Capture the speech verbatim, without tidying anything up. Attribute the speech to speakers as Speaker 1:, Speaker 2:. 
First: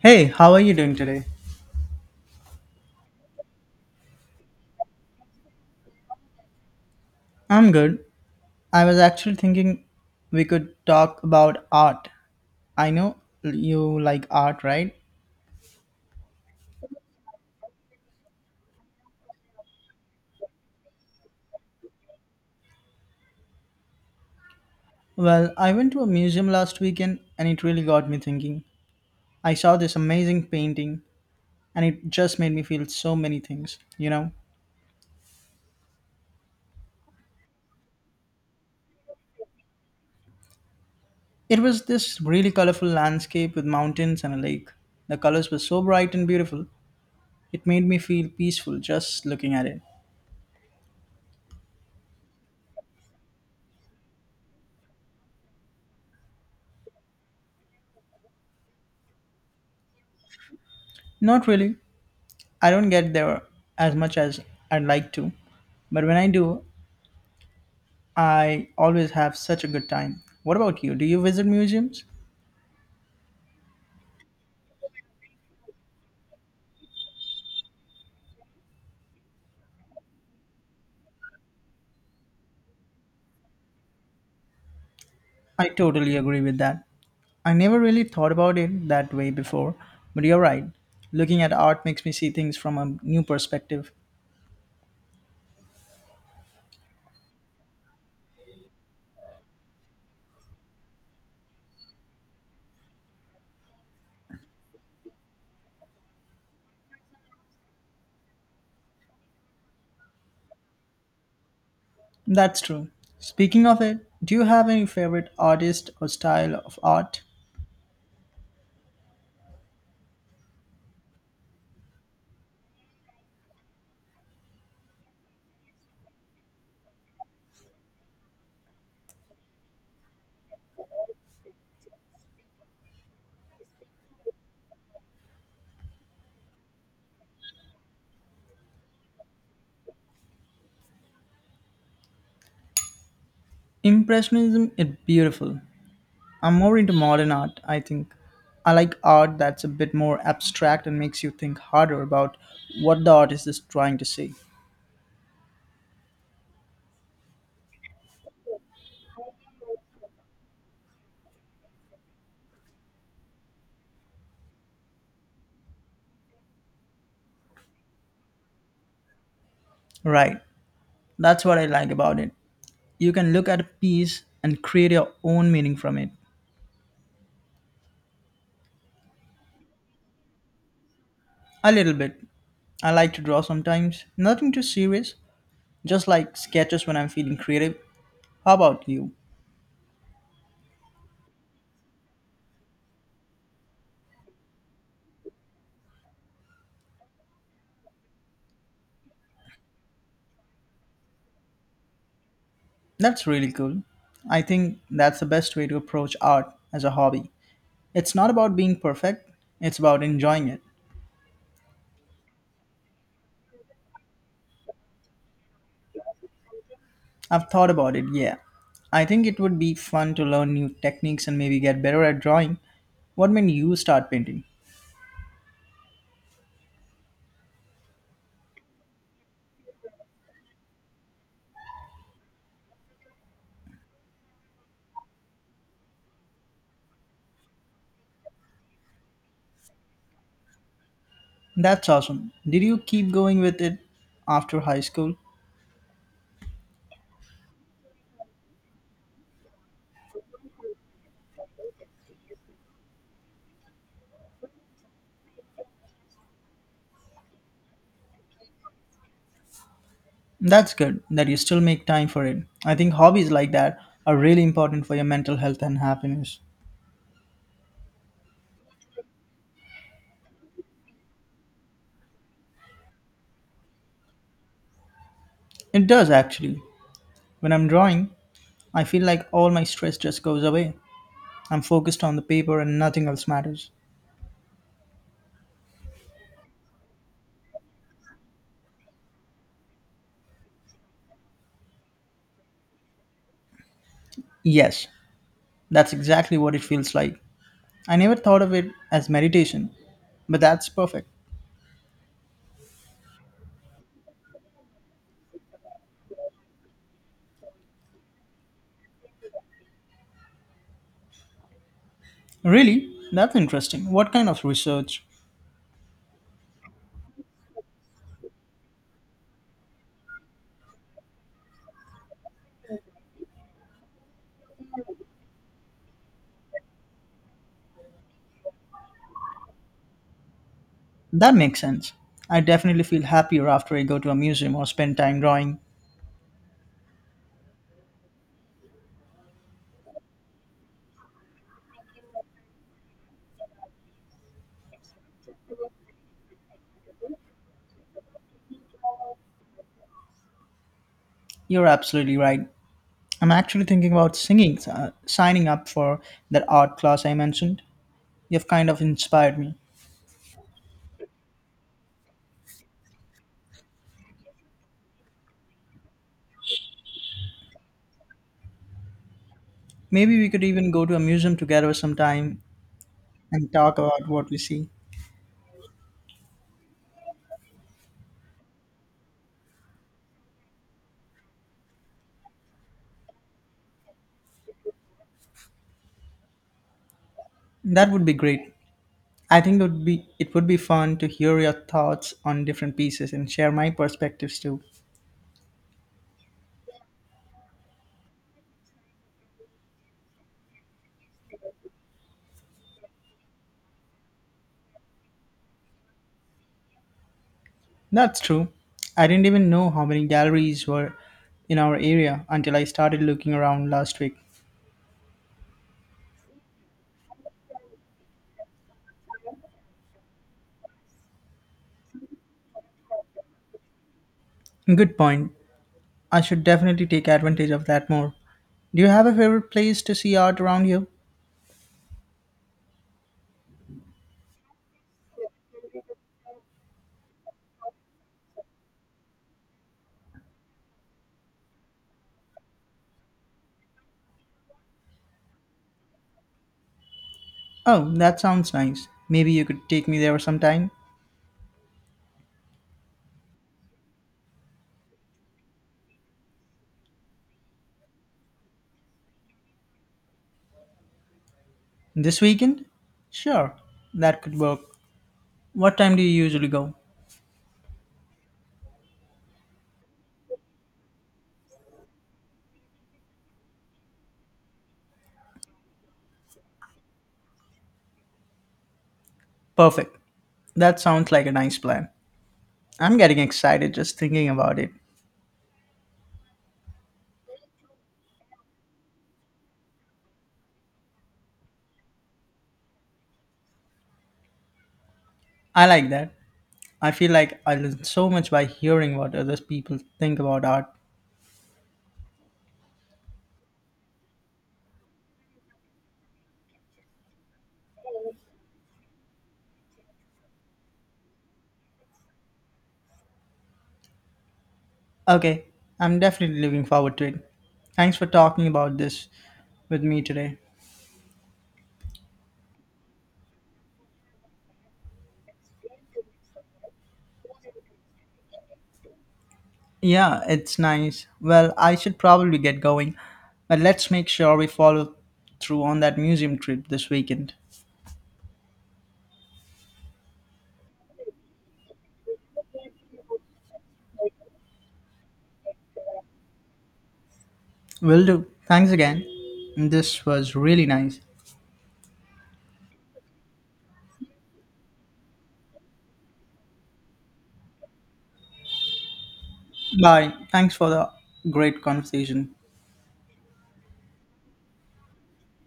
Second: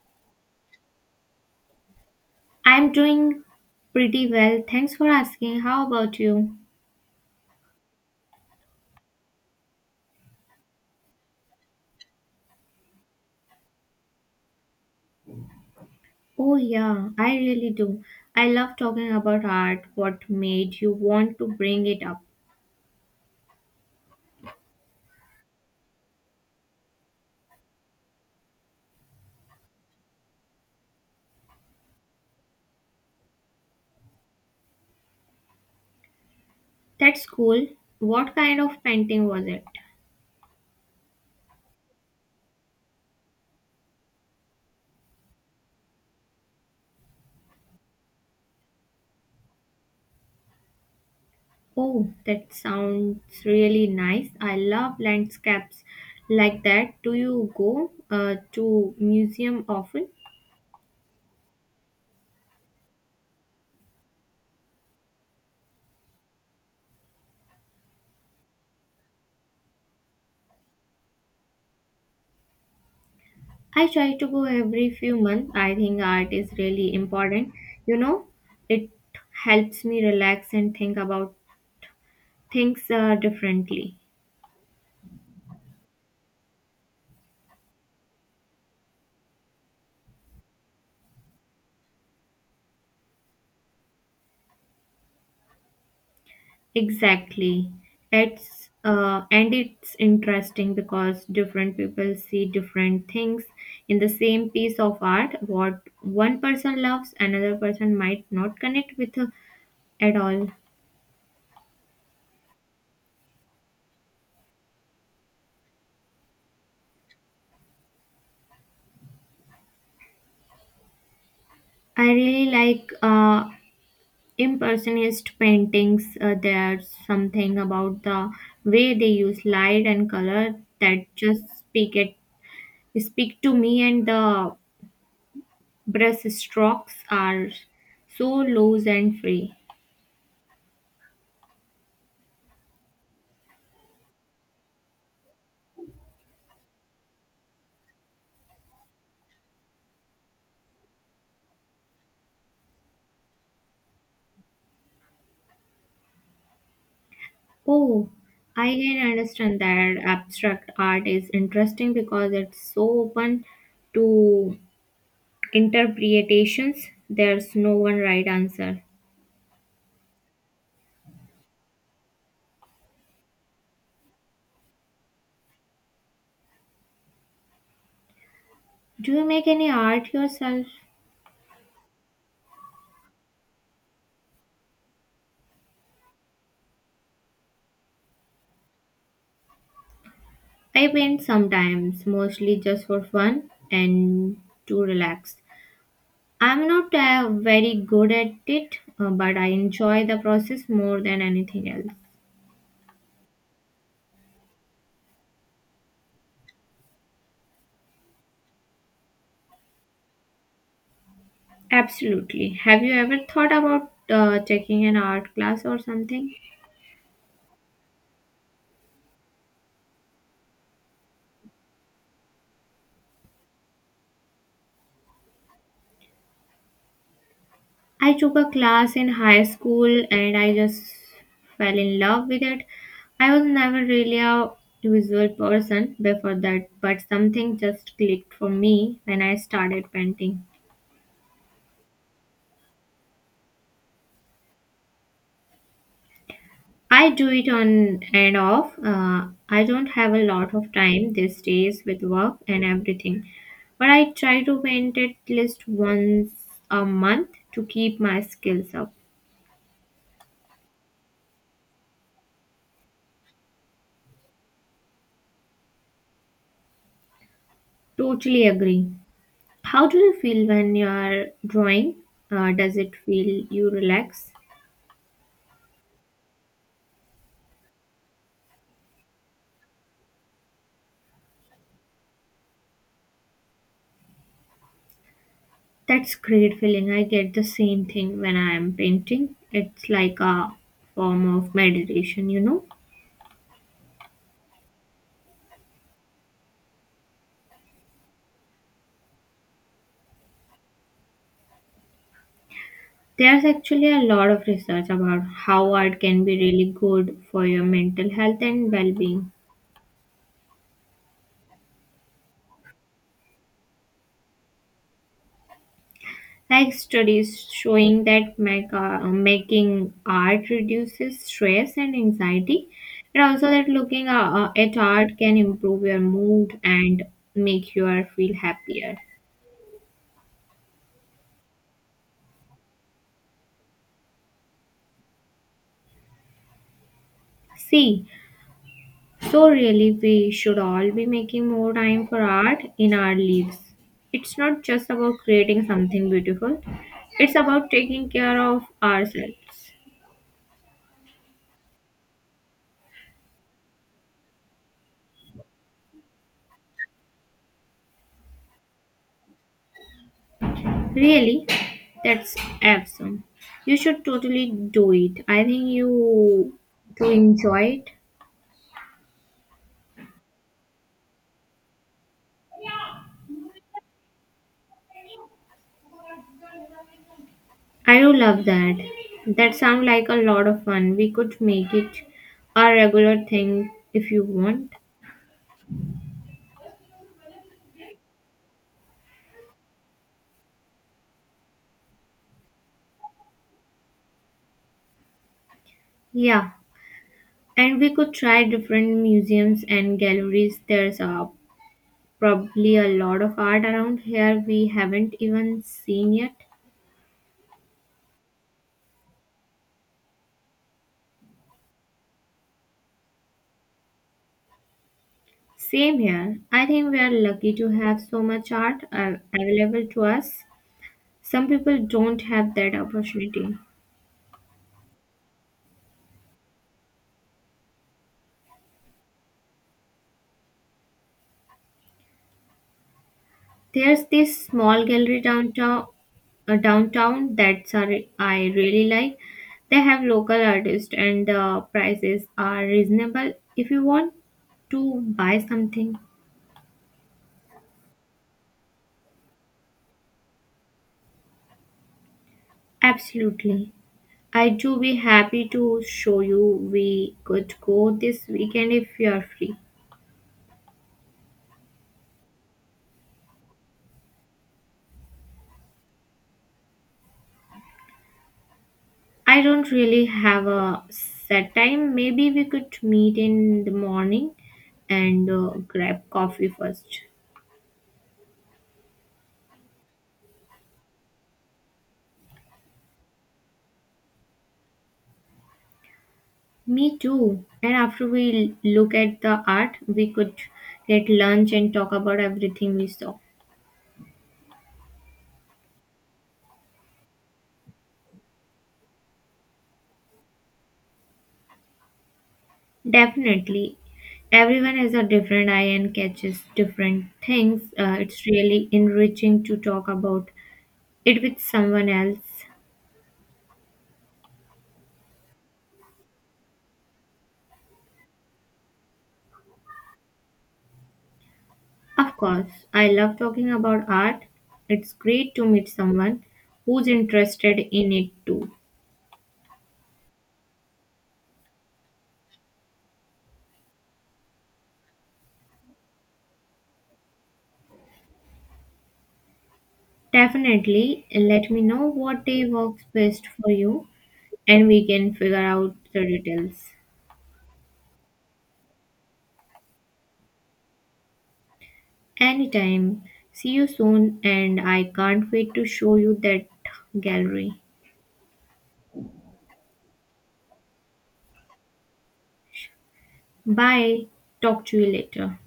Speaker 1: Hey, how are you doing today?
Speaker 2: I'm doing pretty well. Thanks for asking. How about you?
Speaker 1: I'm good. I was actually thinking we could talk about art. I know you like art, right?
Speaker 2: Oh, yeah, I really do. I love talking about art. What made you want to bring it up?
Speaker 1: Well, I went to a museum last weekend and it really got me thinking. I saw this amazing painting and it just made me feel so many things, you know?
Speaker 2: That's cool. What kind of painting was it?
Speaker 1: It was this really colorful landscape with mountains and a lake. The colors were so bright and beautiful, it made me feel peaceful just looking at it.
Speaker 2: Oh, that sounds really nice. I love landscapes like that. Do you go uh, to museum often?
Speaker 1: Not really, I don't get there as much as I'd like to, but when I do, I always have such a good time. What about you? Do you visit museums?
Speaker 2: I try to go every few months. I think art is really important. You know, it helps me relax and think about thinks uh, differently.
Speaker 1: I totally agree with that. I never really thought about it that way before, but you're right. Looking at art makes me see things from a new perspective.
Speaker 2: Exactly. It's uh, and it's interesting because different people see different things in the same piece of art. What one person loves, another person might not connect with uh, at all.
Speaker 1: That's true. Speaking of it, do you have any favorite artist or style of art?
Speaker 2: I really like uh, impressionist paintings. Uh, there's something about the way they use light and color that just speak it speak to me and the Breaststrokes are so loose and free.
Speaker 1: Impressionism is beautiful. I'm more into modern art, I think. I like art that's a bit more abstract and makes you think harder about what the artist is trying to say.
Speaker 2: Oh, I can understand that abstract art is interesting because it's so open to interpretations. There's no one right answer.
Speaker 1: Right. That's what I like about it. You can look at a piece and create your own meaning from it.
Speaker 2: Do you make any art yourself?
Speaker 1: A little bit. I like to draw sometimes. Nothing too serious, just like sketches when I'm feeling creative. How about you?
Speaker 2: I paint sometimes, mostly just for fun and to relax. I'm not uh, very good at it, uh, but I enjoy the process more than anything else.
Speaker 1: That's really cool. I think that's the best way to approach art as a hobby. It's not about being perfect, it's about enjoying it.
Speaker 2: Absolutely. Have you ever thought about uh, taking an art class or something?
Speaker 1: I've thought about it, yeah. I think it would be fun to learn new techniques and maybe get better at drawing. What made you start painting?
Speaker 2: I took a class in high school and I just fell in love with it. I was never really a visual person before that, but something just clicked for me when I started painting.
Speaker 1: That's awesome. Did you keep going with it after high school?
Speaker 2: I do it on and off. Uh, I don't have a lot of time these days with work and everything, but I try to paint at least once a month to keep my skills up.
Speaker 1: That's good that you still make time for it. I think hobbies like that are really important for your mental health and happiness.
Speaker 2: Totally agree. How do you feel when you're drawing? Uh, does it feel you relax?
Speaker 1: It does actually. When I'm drawing, I feel like all my stress just goes away. I'm focused on the paper and nothing else matters.
Speaker 2: That's great feeling. I get the same thing when I am painting. It's like a form of meditation, you know.
Speaker 1: Yes, that's exactly what it feels like. I never thought of it as meditation, but that's perfect.
Speaker 2: There's actually a lot of research about how art can be really good for your mental health and well-being.
Speaker 1: Really? That's interesting. What kind of research?
Speaker 2: Like studies showing that make, uh, making art reduces stress and anxiety, and also that looking uh, uh, at art can improve your mood and make you feel happier.
Speaker 1: That makes sense. I definitely feel happier after I go to a museum or spend time drawing.
Speaker 2: See, so really we should all be making more time for art in our lives. It's not just about creating something beautiful, it's about taking care of ourselves.
Speaker 1: You're absolutely right. I'm actually thinking about singing, uh, signing up for that art class I mentioned. You've kind of inspired me.
Speaker 2: Really? That's awesome. You should totally do it. I think you to enjoy it.
Speaker 1: Maybe we could even go to a museum together sometime and talk about what we see.
Speaker 2: I do love that. That sounds like a lot of fun. We could make it a regular thing if you want.
Speaker 1: That would be great. I think it would be it would be fun to hear your thoughts on different pieces and share my perspectives too.
Speaker 2: Yeah, and we could try different museums and galleries. There's uh, probably a lot of art around here we haven't even seen yet.
Speaker 1: That's true. I didn't even know how many galleries were in our area until I started looking around last week.
Speaker 2: Same here. I think we are lucky to have so much art uh, available to us. Some people don't have that opportunity.
Speaker 1: Good point. I should definitely take advantage of that more. Do you have a favorite place to see art around here?
Speaker 2: There's this small gallery downtown, uh, downtown that's a re- I really like. They have local artists and the prices are reasonable. If you want to buy something,
Speaker 1: Oh, that sounds nice. Maybe you could take me there sometime.
Speaker 2: absolutely. I do be happy to show you. We could go this weekend if you are free.
Speaker 1: This weekend? Sure, that could work. What time do you usually go?
Speaker 2: I don't really have a set time. Maybe we could meet in the morning and uh, grab coffee first.
Speaker 1: Perfect. That sounds like a nice plan. I'm getting excited just thinking about it.
Speaker 2: Me too. And after we look at the art, we could get lunch and talk about everything we saw.
Speaker 1: I like that. I feel like I learn so much by hearing what other people think about art.
Speaker 2: Definitely. Everyone has a different eye and catches different things. Uh, it's really enriching to talk about it with someone else.
Speaker 1: Okay, I'm definitely looking forward to it. Thanks for talking about this with me today.
Speaker 2: Of course, I love talking about art. It's great to meet someone who's interested in it too.
Speaker 1: Yeah, it's nice. Well, I should probably get going, but let's make sure we follow through on that museum trip this weekend.
Speaker 2: Definitely. Let me know what day works best for you and we can figure out the details.
Speaker 1: Will do. Thanks again. This was really nice.
Speaker 2: Anytime. See you soon, and I can't wait to show you that gallery.
Speaker 1: Bye. Thanks for the great conversation.
Speaker 2: Bye. Talk to you later.